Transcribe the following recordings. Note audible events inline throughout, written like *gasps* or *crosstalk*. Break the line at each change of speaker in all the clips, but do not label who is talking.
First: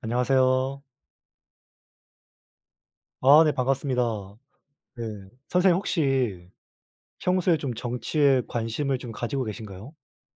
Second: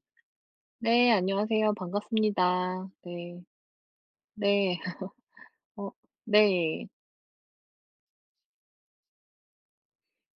안녕하세요.
네, 안녕하세요. 반갑습니다. 네.
아, 네. 반갑습니다.
네.
네.
*laughs*
선생님
어,
혹시
네.
평소에 좀 정치에 관심을 좀 가지고 계신가요?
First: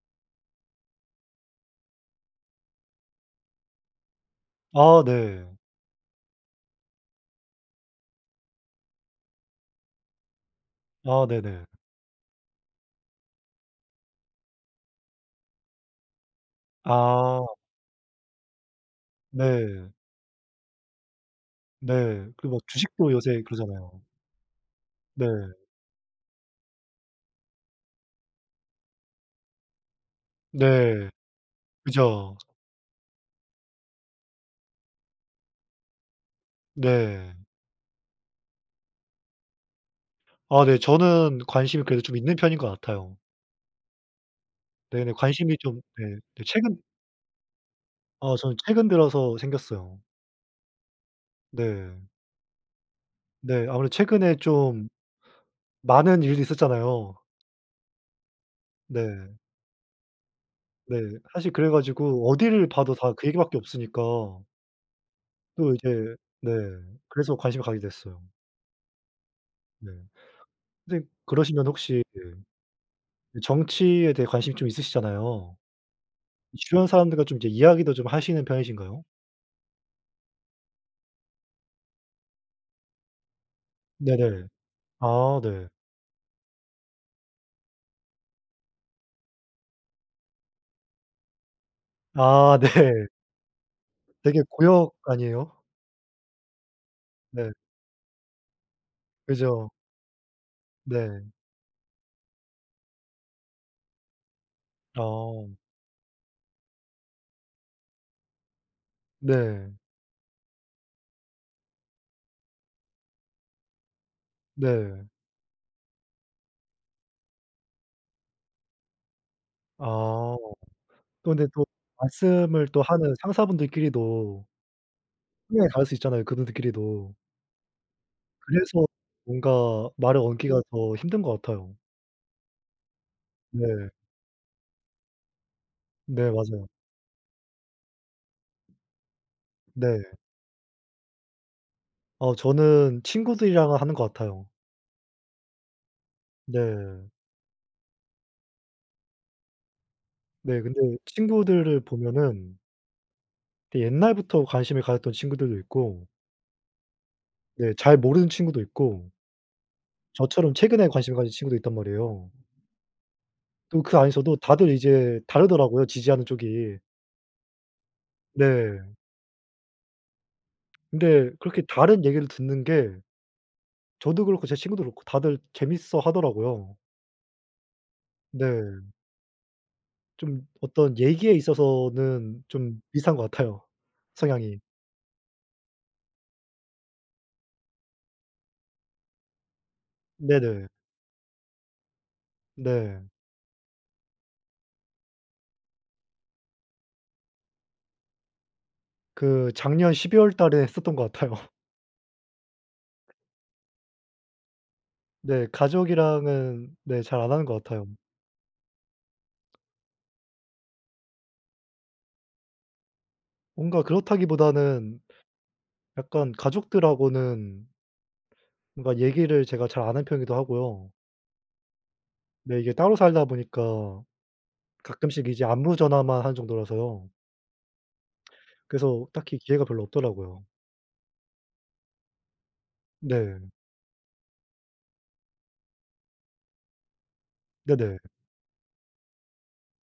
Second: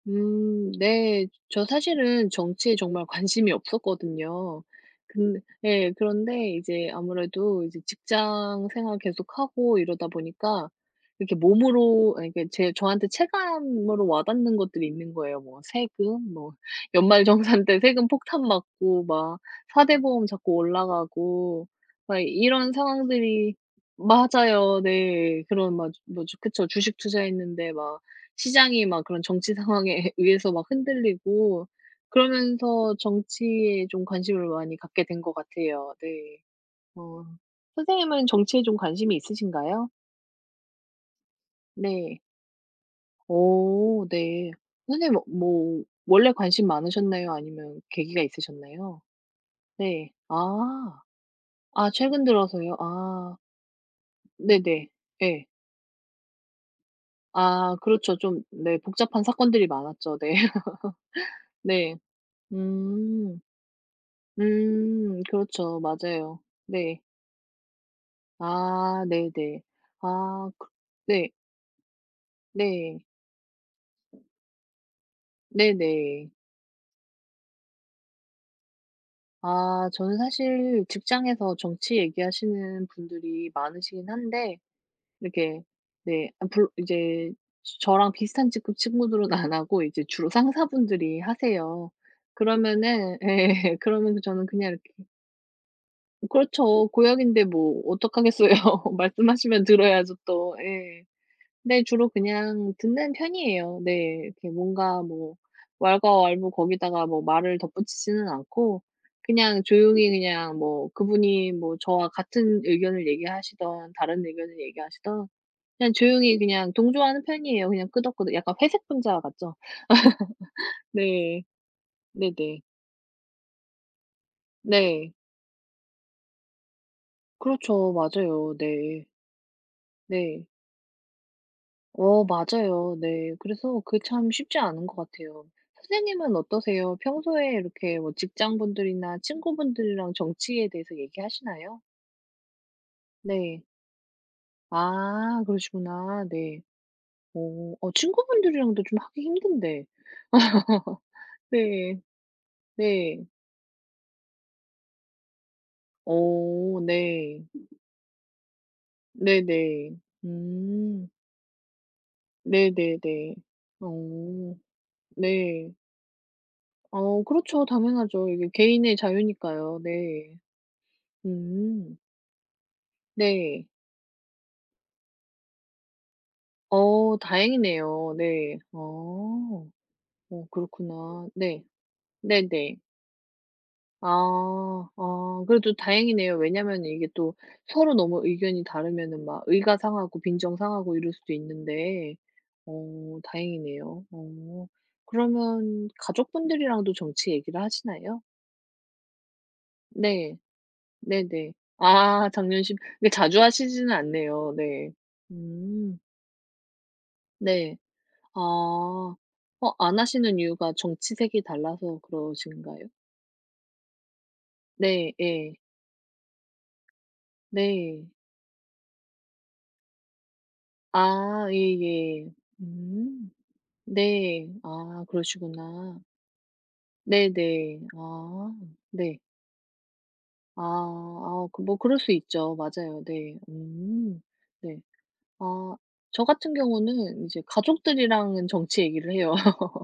음. 네, 저 사실은 정치에 정말 관심이 없었거든요.
아,
그
네.
예, 그런데 이제 아무래도 이제 직장 생활 계속하고 이러다 보니까
아,
이렇게
네네.
몸으로 이렇게 제 저한테 체감으로 와 닿는 것들이 있는 거예요. 뭐 세금, 뭐
아.
연말정산 때 세금 폭탄 맞고 막 4
네.
대 보험 자꾸 올라가고
네,
그러니까
그리고 막
이런
주식도 요새
상황들이
그러잖아요.
맞아요. 네.
네.
그런 맞아. 뭐지 그쵸. 주식 투자했는데 막 시장이 막 그런 정치 상황에 예 의해서 막
네.
흔들리고,
그죠.
그러면서 정치에 좀 관심을 많이 갖게 된 것 같아요. 네. 어,
네.
선생님은 정치에 좀 관심이 있으신가요?
아, 네. 저는 관심이 그래도 좀
네.
있는 편인 것 같아요.
오 네.
네네.
선생님은
관심이 좀
뭐
네.
원래
그
관심
최근
많으셨나요, 아니면은 계기가
어, 저는 최근
있으셨나요?
들어서 생겼어요.
네. 아. 아
네.
최근 들어서요. 아.
네, 아무래도 최근에 좀
네네. 예.
많은 일들이 있었잖아요.
아, 그렇죠 좀 네 복잡한
네.
사건들이 많았죠. 네.
네.
*laughs*
사실 그래
네.
가지고 어디를 봐도 다 그
음.
얘기밖에 없으니까
음
또
그렇죠.
이제
맞아요.
네,
네.
그래서 관심이 가게 됐어요.
아, 네네.
네.
아, 그
근데
네.
그러시면 혹시 그
네.
그 정치에 대해 관심이 좀 있으시잖아요.
네네.
이 주변 사람들과 좀 인제 이야기도 좀 하시는 편이신가요?
아 저는 사실 직장에서 정치 얘기하시는 분들이 많으시긴
네네.
한데
아
이렇게
네.
네. 엄풀 이제 저랑 비슷한 직급 친구들은 안 하고 이제 주로 상사분들이 하세요.
아 네.
그러면은 예. 그러면서
되게
저는 그냥
고역
이렇게
아니에요?
그렇죠. 고역인데
네.
뭐 어떡하겠어요. 말씀하시면
그죠.
들어야죠, 또. 예.
네.
근데 주로 그냥 듣는 편이에요. 네. 이렇게 뭔가 뭐
어.
왈가왈부 거기다가 뭐 말을 덧붙이지는 않고 그냥
네.
조용히 그냥 뭐 그분이 뭐 저와 같은 의견을 얘기하시든 다른 의견을
네.
얘기하시든 그냥 조용히 그냥 동조하는 편이에요. 그냥 끄덕끄덕. 약간 회색 분자 같죠.
아.
*laughs*
또
네.
근데 또
네네.
말씀을 또 하는 상사분들끼리도
네.
분명히 다를 수 있잖아요 그분들끼리도.
그렇죠 맞아요.
그래서
네.
뭔가 말을
네.
얹기가 더 힘든 것 같아요.
어 맞아요. 네. 그래서
네.
그 참 쉽지 않은 것 같아요.
네
선생님은
맞아요.
어떠세요? 평소에 이렇게 뭐 직장분들이나
네.
친구분들이랑 정치에 대해서 얘기하시나요?
어 저는
네.
친구들이랑은 하는 것 같아요.
아 그러시구나. 네.
네.
어 어 친구분들이랑도 좀 하기 힘든데.
네 근데
*laughs*
친구들을
네.
보면은
네.
되게 옛날부터 관심을 가졌던 친구들도 있고
어 네.
네 잘 모르는 친구도 있고
네네.
저처럼 최근에
음.
관심을 가진 친구도 있단 말이에요.
네네 네.
또 그 안에서도
어.
다들 이제
네.
다르더라고요, 지지하는 쪽이.
어 그렇죠. 당연하죠. 이게
네.
개인의 자유니까요. 네.
근데 그렇게
음.
다른 얘기를 듣는 게
네.
저도 그렇고 제 친구도 그렇고 다들 재밌어 하더라고요.
어 다행이네요. 네.
네.
어.
좀
어
어떤
그렇구나.
얘기에
네.
있어서는
네 네.
좀 비슷한 것 같아요 성향이.
아 아 그래도 다행이네요. 왜냐면 이게 또 서로 너무 의견이 다르면은 막 의가 상하고
네네.
빈정상하고 이럴 수도 있는데
네.
어 다행이네요. 어 그러면 가족분들이랑도 정치 얘기를 하시나요?
그 작년 12
네.
월달에 했었던 것 같아요. *laughs*
네네. 아 작년 10 그렇게 자주 하시지는 않네요. 네.
네
음.
가족이랑은 네 잘 안 하는 것
네.
같아요.
아. 어 안 하시는 이유가 정치색이 달라서 그러신가요?
뭔가 그렇다기 보다는
네, 예.
약간 가족들하고는
네.
뭔가 얘기를 제가 잘 안하는 편이기도 하고요.
아 예 예.
네 이게 따로 살다
음
보니까
네. 아
가끔씩 이제
그러시구나.
안부전화만 하는 정도라서요.
네 네. 아
그래서
네.
딱히 기회가 별로 없더라고요.
아 아 그 뭐 그럴 수 있죠. 맞아요. 네.
네.
음 네. 아 저 같은 경우는 이제
네네.
가족들이랑은 정치 얘기를 해요.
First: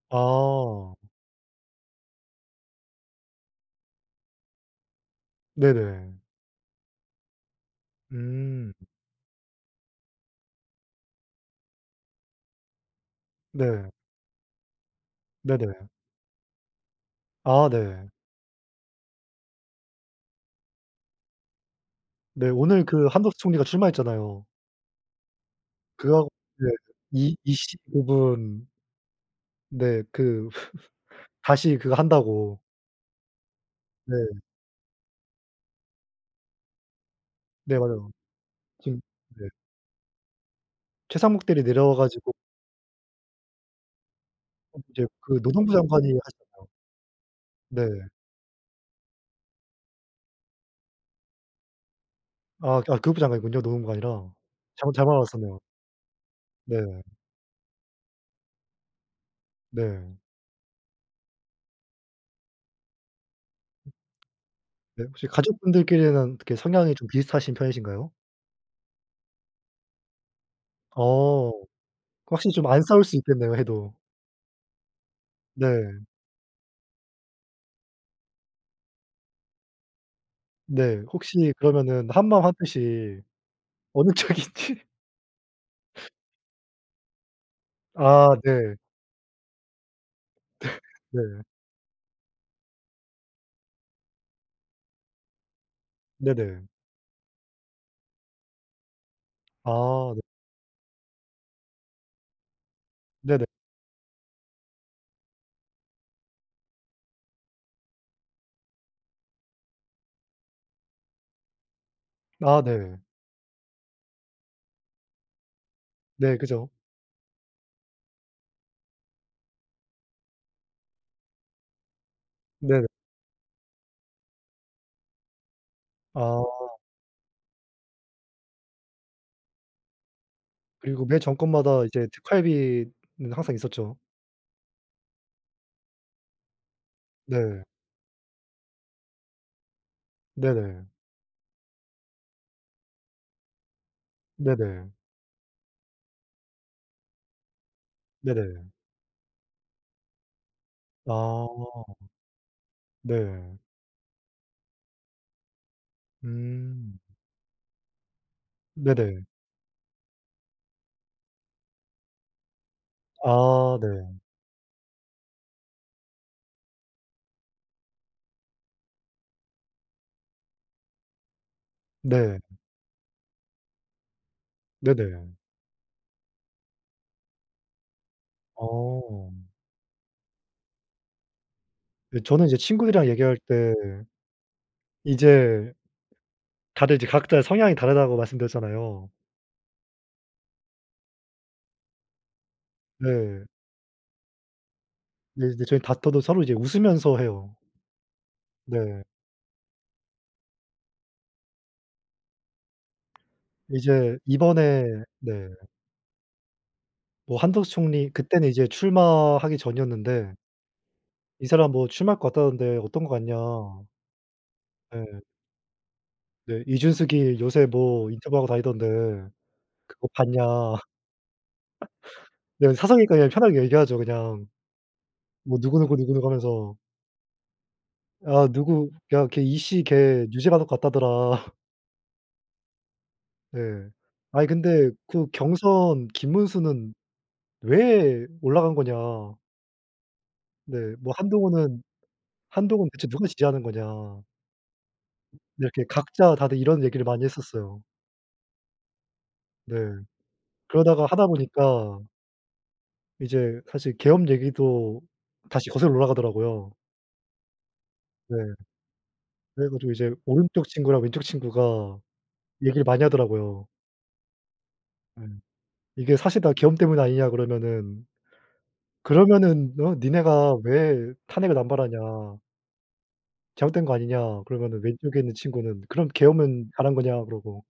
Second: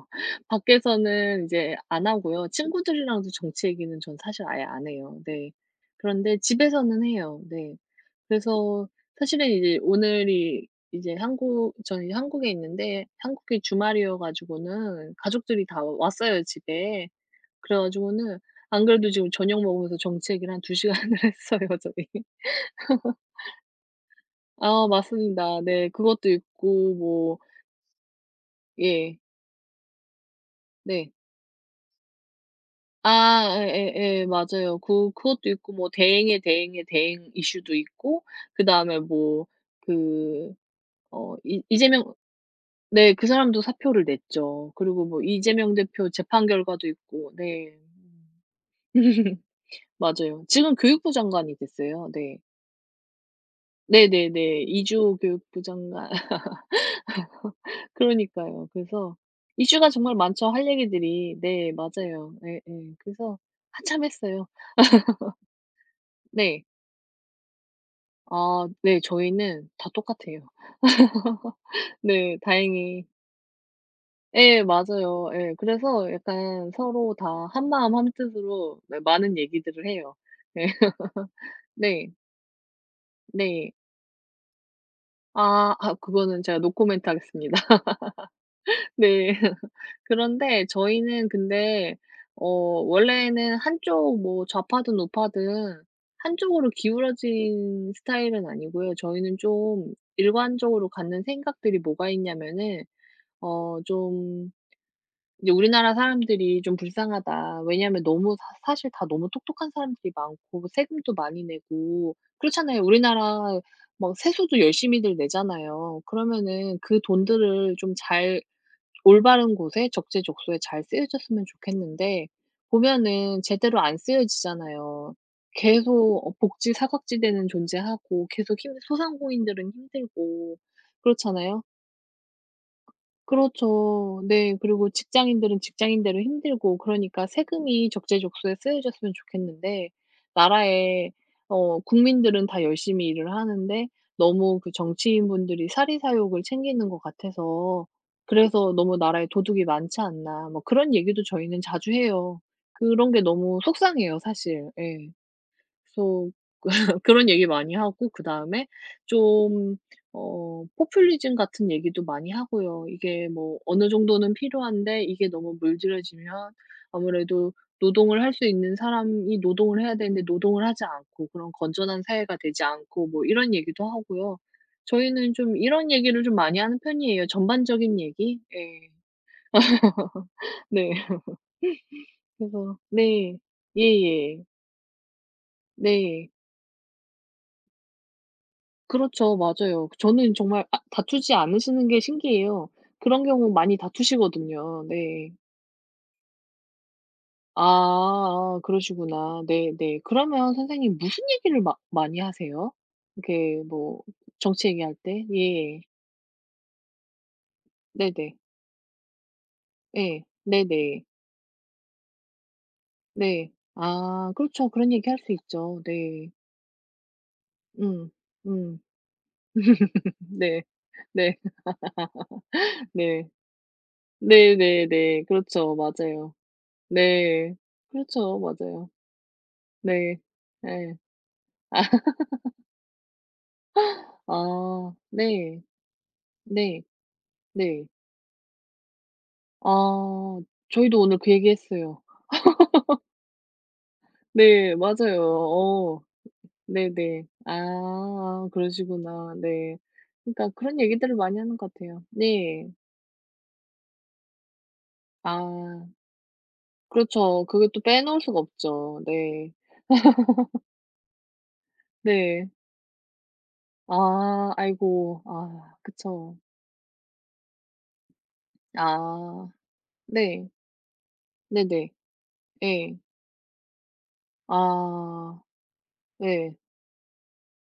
아.
밖에서는 인제 안 하고요. 친구들이랑도 정치 얘기는 전 사실 아예 안 해요. 네.
네네.
그런데 집에서는 해요, 네.
음.
그래서 사실은 이제 오늘이 이제 한국 저는 이제 한국에 있는데 한국이
네.
주말이어 가지고는 가족들이
네네.
다 왔어요, 집에.
아
그래
네.
가지고는 안 그래도 지금 저녁 먹으면서 정치 얘기를 한 2 시간을 했어요, 저희. *laughs*
네, 오늘 그 한덕수 총리가 출마했잖아요.
아 맞습니다. 네
그거
그것도
네
있고
이
뭐
25 분
예.
네 그
네.
*laughs* 다시 그거 한다고.
아 예
네.
예예 맞아요. 그 그것도 있고 뭐 대행의 대행의 대행 이슈도
네, 맞아요.
있고 그
지금
다음에
네.
뭐 그 어 이
최상국들이 내려와
이재명
가지고
네 그 사람도 사표를 냈죠.
이제
그리고 뭐
그
이재명
노동부 장관이
대표 재판
하셨 *unintelligible*
결과도 있고. 네.
네.
*laughs* 맞아요. 지금 교육부 장관이 됐어요. 네.
아 교육부 장관이군요. 노동부가
네 네
아니라.
네.
잠 잘못
이주호
알았었네요.
교육부장관.
네.
*laughs* 그러니까요. 그래서 이슈가
네.
정말 많죠, 할 얘기들이. 네, 맞아요. 네 응. 그래서
음.
한참 했어요.
네 혹시
*laughs*
가족분들끼리는 어떻게
네.
성향이 좀 비슷하신 편이신가요?
아 네, 저희는 다 똑같아요.
어
*laughs* 네
확실히 좀 안 싸울
다행히.
수 있겠네요, 해도.
예 맞아요. 예
네.
그래서 약간 서로 다 한마음 한뜻으로 예 많은 얘기들을 해요. 네.
네. 혹시
*laughs*
그러면은
네.
한마음 한뜻이
네.
어느 쪽인지?
아 아 그거는 제가 노코멘트 하겠습니다.
아 네.
네. *laughs* 그런데
네. 네.
저희는 근데 어 원래는 한쪽 뭐 좌파든 우파든
네네.
한쪽으로 기울어진 스타일은 아니고요. 저희는 좀
아 네.
일관적으로 갖는 생각들이 뭐가 있냐면은
네네.
어 좀 이제 우리나라 사람들이 좀 불쌍하다. 왜냐하면 너무 사 사실 다 너무 똑똑한 사람들이 많고 세금도 많이 내고.
아
그렇잖아요.
네.
우리나라 막 세수도 열심히들 내잖아요.
네 그죠.
그러면은 그 돈들을 좀 잘 올바른 곳에 적재적소에 잘 쓰여졌으면 좋겠는데
네네.
보면은 제대로 안 쓰여지잖아요. 계속 어
아.
복지 사각지대는 존재하고 계속 힘 소상공인들은 힘들고
그리고 매
그렇잖아요.
정권마다 이제 특활비는 항상 있었죠.
그렇죠. 네. 그리고 직장인들은 직장인대로 힘들고 그러니까
네.
세금이 적재적소에 쓰여졌으면 좋겠는데
네네.
나라에 어 국민들은 다 열심히 일을 하는데 너무 그
네네.
정치인분들이 사리사욕을 챙기는 것 같아서
네네.
그래서 너무 나라에 도둑이 많지 않나 뭐 그런 얘기도
아.
저희는 자주 해요. 그런 게
네.
너무 속상해요 사실. 예. 그래서
음.
*laughs* 그런 얘기 많이 하고 그다음에
네네.
좀 어 포퓰리즘 같은 얘기도 많이 하고요. 이게 뭐
아
어느
네.
정도는 필요한데 이게 너무 물들여지면 아무래도 노동을 할 수 있는 사람이 노동을 해야 되는데 노동을 하지 않고 그런 건전한 사회가
네.
되지 않고 뭐 이런 얘기도 하고요.
네네.
저희는 좀 이런 얘기를 좀 많이 하는 편이에요. 전반적인 얘기? 예.
어.
*laughs* 네. *laughs*
네. 저는 이제
그래서
친구들이랑 얘기할
네.
때
예예.
이제
네.
...다들 이제 각자의 성향이 다르다고 말씀드렸잖아요.
그렇죠. 맞아요. 그 저는 정말 아 다투지 않으시는 게 신기해요. 그런
네.
경우 많이 다투시거든요. 네.
네 이제 저희 다퉈도 서로 이제 웃으면서 해요.
아아
네.
그러시구나. 네 네. 그러면 선생님 무슨 얘기를 마 많이 하세요, 이렇게 뭐
이제
정치
이번에
얘기할 때?
네.
예.
뭐 한덕수 총리
네 네.
그때는 이제 출마하기
예
전이었는데
네네.
"이 사람 뭐 출마할 것 같다던데 어떤 것 같냐?"
네. 아 그렇죠. 그런 얘기 할
네.
수 있죠. 네.
네. "이준석이 요새 뭐
음
인터뷰하고
음.
다니던데 그거
*laughs*
봤냐."
네.
*laughs*
네
네
*laughs*
사석이니까 그냥
네.
편하게 얘기하죠. 그냥.
네네네.
뭐
그렇죠.
누구 누구 누구누구
맞아요.
하면서.
네. 그렇죠.
아
맞아요.
누구 "야 걔 이씨
네.
걔 유죄 받을 것
예.
같다더라."
*laughs*
네. "아니 근데
아
그
네.
경선
네.
김문수는
네.
왜 올라간 거냐."
아
네.
저희도
뭐
오늘 그 얘기
"한동훈은
했어요.
한동훈
*laughs*
대체 누가 지지하는 거냐."
네, 맞아요.
이렇게
어.
각자 다들 이런
네
얘기를 많이
네.
했었어요.
아 그러시구나.
네.
네. 그니까 그런
그러다가
얘기들을
하다
많이 하는 것
보니까
같아요. 네.
이제 사실 계엄 얘기도 다시
아
거슬러 올라가더라고요.
그렇죠. 그걸 또 빼놓을
네.
수가 없죠. 네.
그래 가지고 이제
*laughs*
오른쪽 친구랑 왼쪽 친구가
네.
얘기를 많이 하더라고요.
아 아이고.
예
아
"이게
그쵸.
사실 다 계엄 때문 아니냐." 그러면은.
아
"그러면은 어
네.
니네가 왜 탄핵을
네네.
남발하냐."
네.
"잘못된 거 아니냐?" 그러면은 왼쪽에 있는
아
친구는 "그럼
네.
계엄은 잘한 거냐?" 그러고.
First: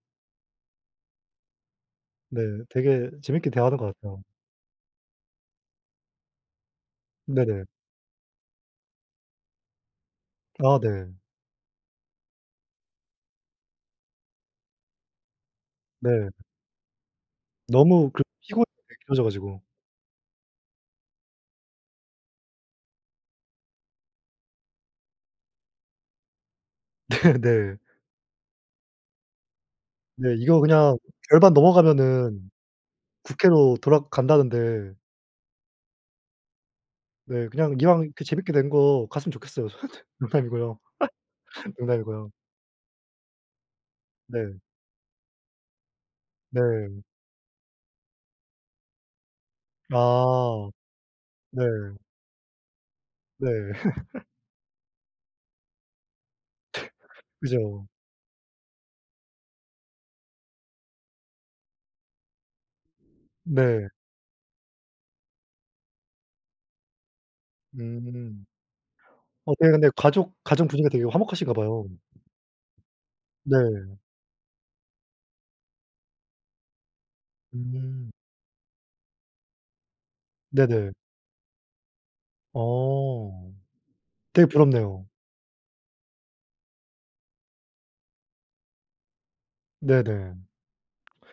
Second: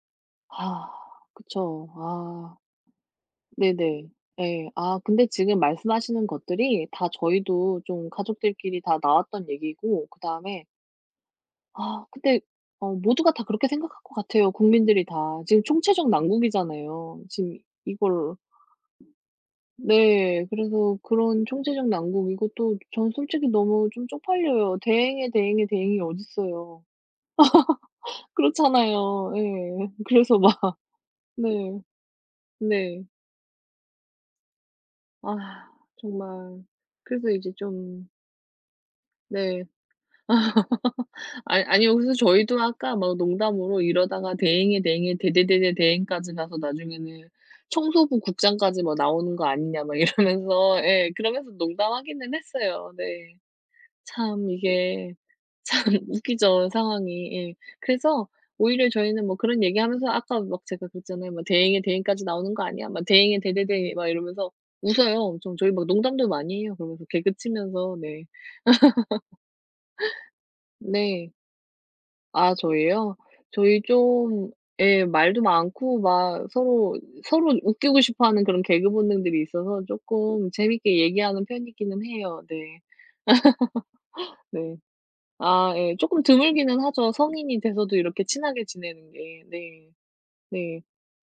아 그쵸.
네.
아.
되게 재밌게 대화하는 것
네네.
같아요.
예. 아 근데 지금 말씀하시는 것들이 다
네네.
저희도 좀 가족들끼리 다 나왔던 얘기고 그다음에
아 네.
아 근데 어 모두가 다 그렇게 생각할 것 같아요. 국민들이 다. 지금 총체적
네.
난국이잖아요. 지금
너무 그럼
이걸
피곤하게 길어져 가지고.
네. 그래서 그런 총체적 난국이고 또 저는 솔직히 너무 좀 쪽팔려요. 대행의 대행의 대행이 어딨어요.
네네.
*laughs* 그렇잖아요. 예.
네.
그래서 막
이거 그냥 절반
네.
넘어가면은
네.
국회로 돌아간다는데
아 정말. 그래서
네
이제
그냥 이왕
좀
이렇게 재밌게 된 거 갔으면
네.
좋겠어요. 저한테 농담이고요.
*laughs* 아이
*laughs*
아니요. 그래서
농담이고요.
저희도 아까 막 농담으로 "이러다가
네.
대행에 대행에 대대대 대행까지 가서
네.
나중에는 청소부 국장까지 뭐 나오는 거 아니냐?" 막
아
이러면서 예. 그러면서
네.
농담하기는 했어요 네.
네. *laughs*
참 이게 참 웃기죠 상황이. 예.
그죠.
그래서 오히려 저희는 뭐 그런 얘기하면서 아까 막 제가 그랬잖아요. 뭐 "대행의 대행까지 나오는 거 아니야?" 막 "대행에
네.
대대대행에." 막 이러면서 웃어요 엄청. 저희 막 농담도 많이 해요. 그러면서 개그치면서, 네.
음.
*laughs*
어 되게 근데 가족 가정 분위기가 되게
네.
화목하신가 봐요.
아 저희요? 저희
네.
좀 예, 말도 많고 막 서로, 서로 웃기고
음.
싶어하는 그런 개그 본능들이 있어서 쪼끔
네네.
재밌게 얘기하는 편이기는 해요 네.
어 되게
*laughs* 네.
부럽네요.
아 예. 쪼끔 드물기는 하죠, 성인이 돼서도 이렇게 친하게 지내는 게. 네.
네네.
네.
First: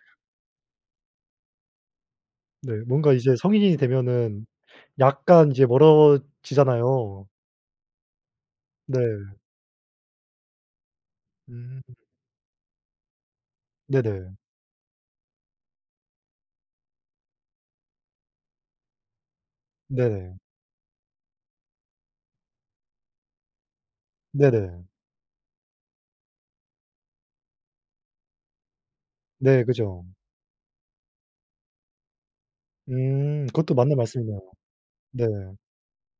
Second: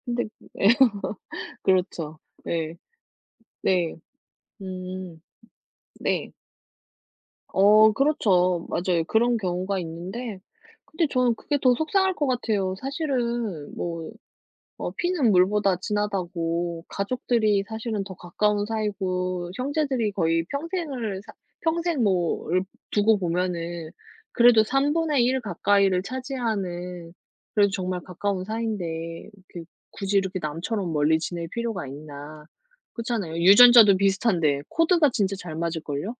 근데 그 예. *laughs* 그렇죠.
네
네.
뭔가 이제 성인이
네.
되면은
음.
약간 이제
네.
멀어지잖아요.
어 그렇죠. 맞아요.
네.
그런 경우가 있는데 근데 저는 그게 더
음.
속상할 것 같아요. 사실은 뭐
네네.
어 피는 물보다 진하다고 가족들이 사실은 더 가까운 사이고 형제들이
네.
거의 평생을 사 평생 뭐 얽 두고 보면은 그래도
네네.
3 분의 1 가까이를 차지하는 그래도 정말 가까운 사이인데 그
네 그죠.
굳이 이렇게 남처럼 멀리 지낼 필요가 있나. 그렇잖아요.
음 그것도
유전자도
맞는 말씀이네요.
비슷한데 코드가
네.
진짜 잘 맞을걸요?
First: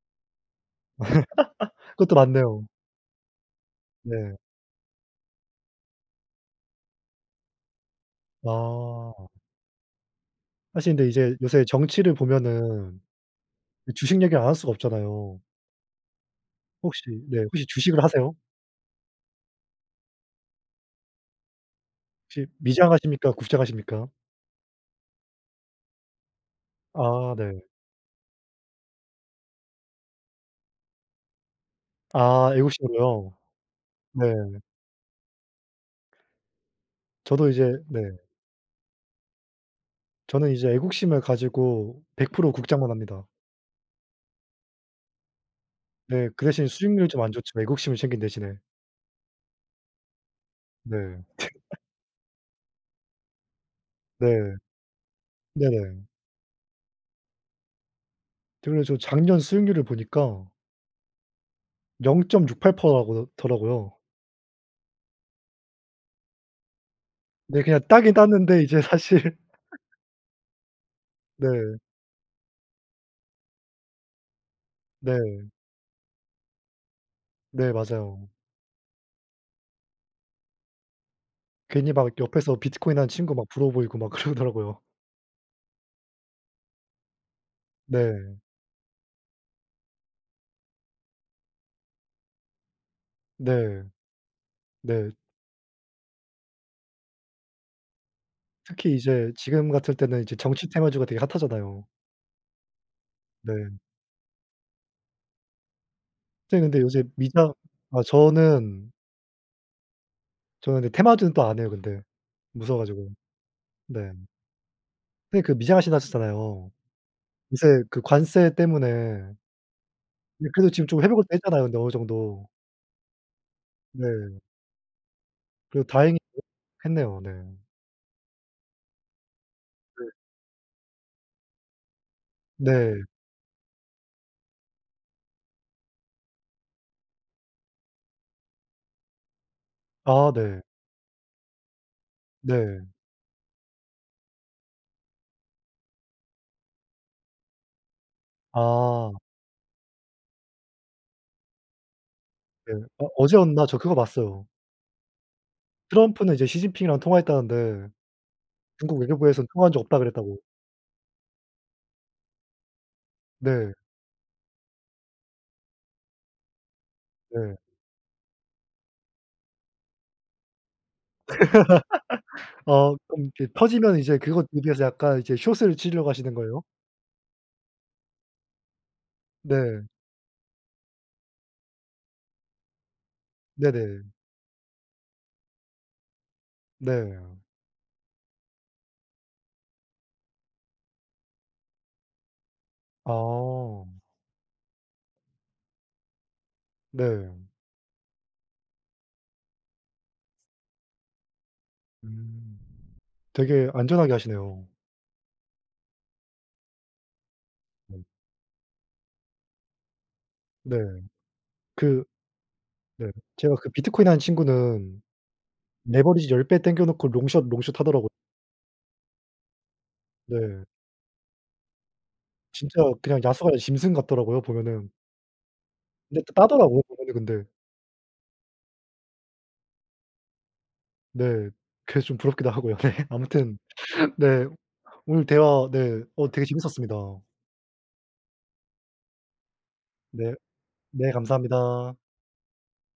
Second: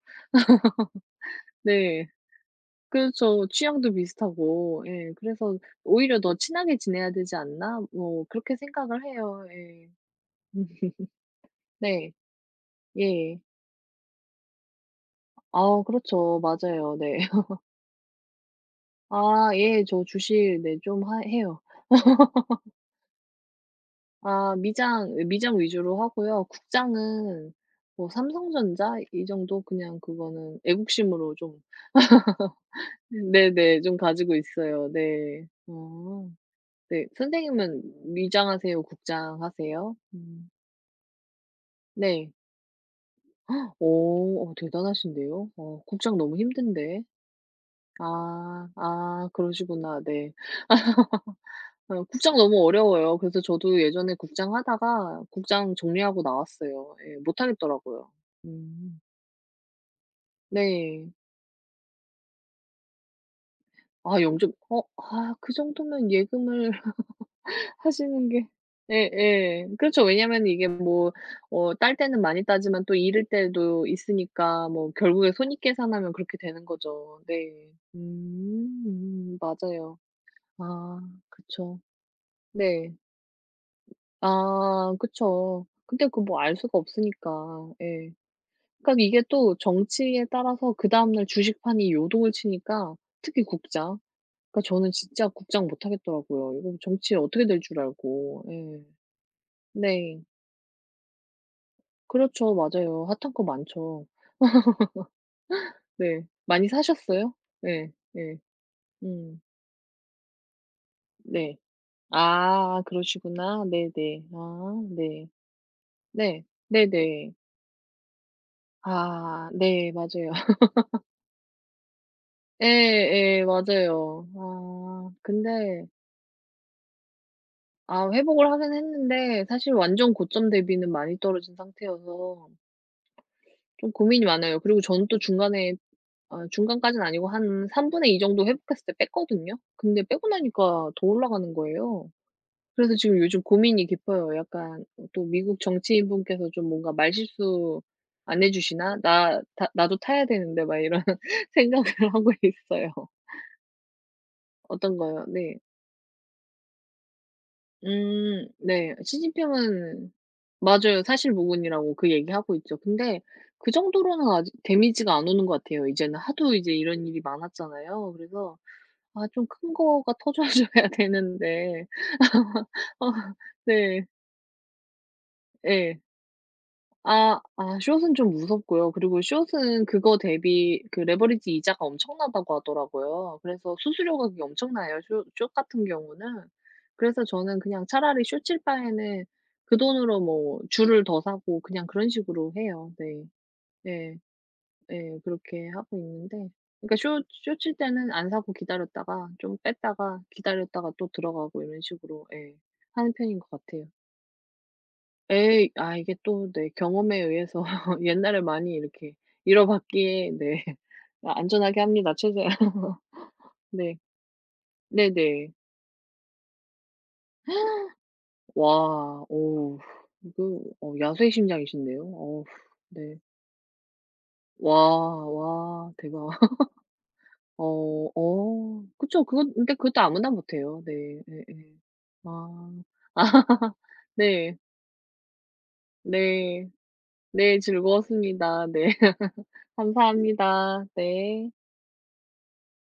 *laughs*
*laughs* 네,
그것도 맞네요.
그렇죠. 취향도
네.
비슷하고. 예. 그래서 '오히려 더 친하게 지내야 되지 않나?' 뭐 그렇게 생각을
아.
해요. 예.
하 근데 이제
*laughs*
요새
네.
정치를 보면은
예.
주식 얘기를 안 할 수가 없잖아요.
아우 그렇죠. 맞아요.
혹시
네.
네.
*laughs*
혹시 주식을 하세요?
아 예. 저 주식 네, 좀 하 해요.
혹시
*laughs*
미장하십니까 국장하십니까?
아 미장 미장 위주로 하고요
아
국장은
네.
뭐 삼성전자 이 정도 그냥 그거는 애국심으로 좀
아
*laughs*
애국심으로요.
네네 좀 가지고
네.
있어요. 네. 어. 네,
저도 이제
선생님은
네.
미장 하세요 국장 하세요? 음.
저는 이제 애국심을 가지고 백
네.
프로 국장만 합니다.
*gasps* 오 어 대단하신데요. 어 국장
네.
너무
그 대신
힘든데.
수익률이 좀 안 좋죠 애국심을 챙긴 대신에.
아, 아 그러시구나. 네.
네.
*laughs*
*laughs*
어 국장 너무 어려워요. 그래서 저도 예전에
네.
국장 하다가
네
국장
네.
정리하고 나왔어요. 예, 못 하겠더라고요.
그래 가지고
음.
작년 수익률을 보니까
네.
0.68% 라고 더라고요.
아 영점 어 아 그 정도면 예금을
네,
*laughs*
그냥 따긴
하시는 게
땄는데 이제
예
사실
예.
*laughs*
그렇죠. 왜냐하면 이게 뭐 뭐
네.
딸 때는 많이 따지만 또 잃을 때도 있으니까 뭐 결국에
네.
손익 계산하면 그렇게 되는 거죠.
네,
네.
맞아요.
음 맞아요. 아 그쵸.
괜히 막 옆에서
네.
비트코인 하는 친구 막 부러워 보이고 막 그러더라고요.
아 그쵸. 근데 그 뭐 알 수가 없으니까. 예.
네.
그러니까 이게 또 정치에 따라서 그 다음날 주식판이 요동을 치니까 특히
네.
국장. 그러니까 저는
네.
진짜 국장 못 하겠더라고요. 이거 정치에 어떻게 될 줄 알고. 예.
특히 이제 지금 같을
네.
때는 이제 정치 테마주가 되게 핫하잖아요.
그렇죠. 맞아요. 핫한 거
네.
많죠. *laughs* 네 많이
선생님 근데 요새
사셨어요?
미장
네
아
네.
저는
음.
저는 근데 테마주는 또
네.
안 해요, 근데. 무서워
아
가지고.
그러시구나.
네.
네네. 아 네.
선생님 그 미장하신다
네
하셨잖아요.
네네.
요새 그 관세 때문에
아. 네, 맞아요.
근데 그래도 지금 좀
*laughs*
회복을 했잖아요, 근데 어느 정도.
예예 맞아요.
네.
아.
그래도
근데
다행히 했네요. 네.
아. 회복을 하긴 했는데 사실
네.
완전 고점 대비는 많이 떨어진 상태여서
네.
좀 고민이 많아요. 그리고 저는 또 중간에 아 중간까지는 아니고 한 3 분의 2 정도 회복했을 때 뺐거든요? 근데 빼고
아 네.
나니까 더 올라가는 거예요.
네.
그래서 지금 요즘 고민이 깊어요. 약간 또 '미국 정치인분께서 좀 뭔가 말실수 안 해주시나?
아.
나 나 나도 타야 되는데.' 막 이런 생각을 하고
네.
있어요.
어 어제였나? 저 그거 봤어요.
어떤 거요? 네.
트럼프는 이제 시진핑이랑 통화했다는데
음. 네.
중국 외교부에선 통화한 적 없다
시진핑은
그랬다고.
맞아요 사실무근이라고 그 얘기 하고 있죠. 근데 그
네.
정도로는 아직 데미지가 안 오는 거 같아요. 이제는 하도 이제 이런 일이
네.
많았잖아요. 그래서 아 좀 큰 거가 터져줘야 되는데
*laughs* 어. 그럼
*laughs*
이제 터지면
네.
이제 그거 대비해서 약간 이제 숏을
예.
치르려고 하시는 거예요?
아. 아, 숏은 좀 무섭고요. 그리고 숏은
네.
그거 대비 그 레버리지 이자가 엄청나다고 하더라고요. 그래서
네네.
수수료가 그게 엄청나요, 쇼 숏 같은 경우는. 그래서
네.
저는 그냥 차라리 숏칠 바에는 그 돈으로 뭐 주를 더 사고 그냥 그런 식으로 해요. 네.
어.
네. 네, 그렇게 하고 있는데 그러니까 숏
네.
숏칠 때는 안 사고 기다렸다가 좀 뺐다가 기다렸다가 또 들어가고 이런 식으로 예
음.
하는 편인 것
되게
같아요.
안전하게 하시네요.
예. 아 이게 또 네 경험에 의해서
네.
*laughs* 옛날에 많이 이렇게 잃어봤기에 네
네.
뭐 안전하게
그
합니다 최대한.
네. 제가 그
네.
비트코인 한 친구는
네네.
레버리지 10 배 땡겨 놓고 롱숏, 롱숏 하더라고
*gasps* 와. 오우. 이거
네.
야수의 심장이신데요. 어우.
진짜
네.
그냥 야수가 아니라 짐승 같더라고요,
와,
보면은.
와.
근데
대박.
또 따더라고요, *unintelligible*
*laughs*
근데.
어. 어 그쵸. 그건 그니까 그것도 아무나 못해요. 네.
네.
예예.
그게 좀 부럽기도
아.
하고요. 네. 아무튼
*laughs*
네.
네.
오늘 대화 네 어 되게
네.
재밌었습니다.
네, 즐거웠습니다. 네. *laughs*
네.
감사합니다.
네,
네.
감사합니다.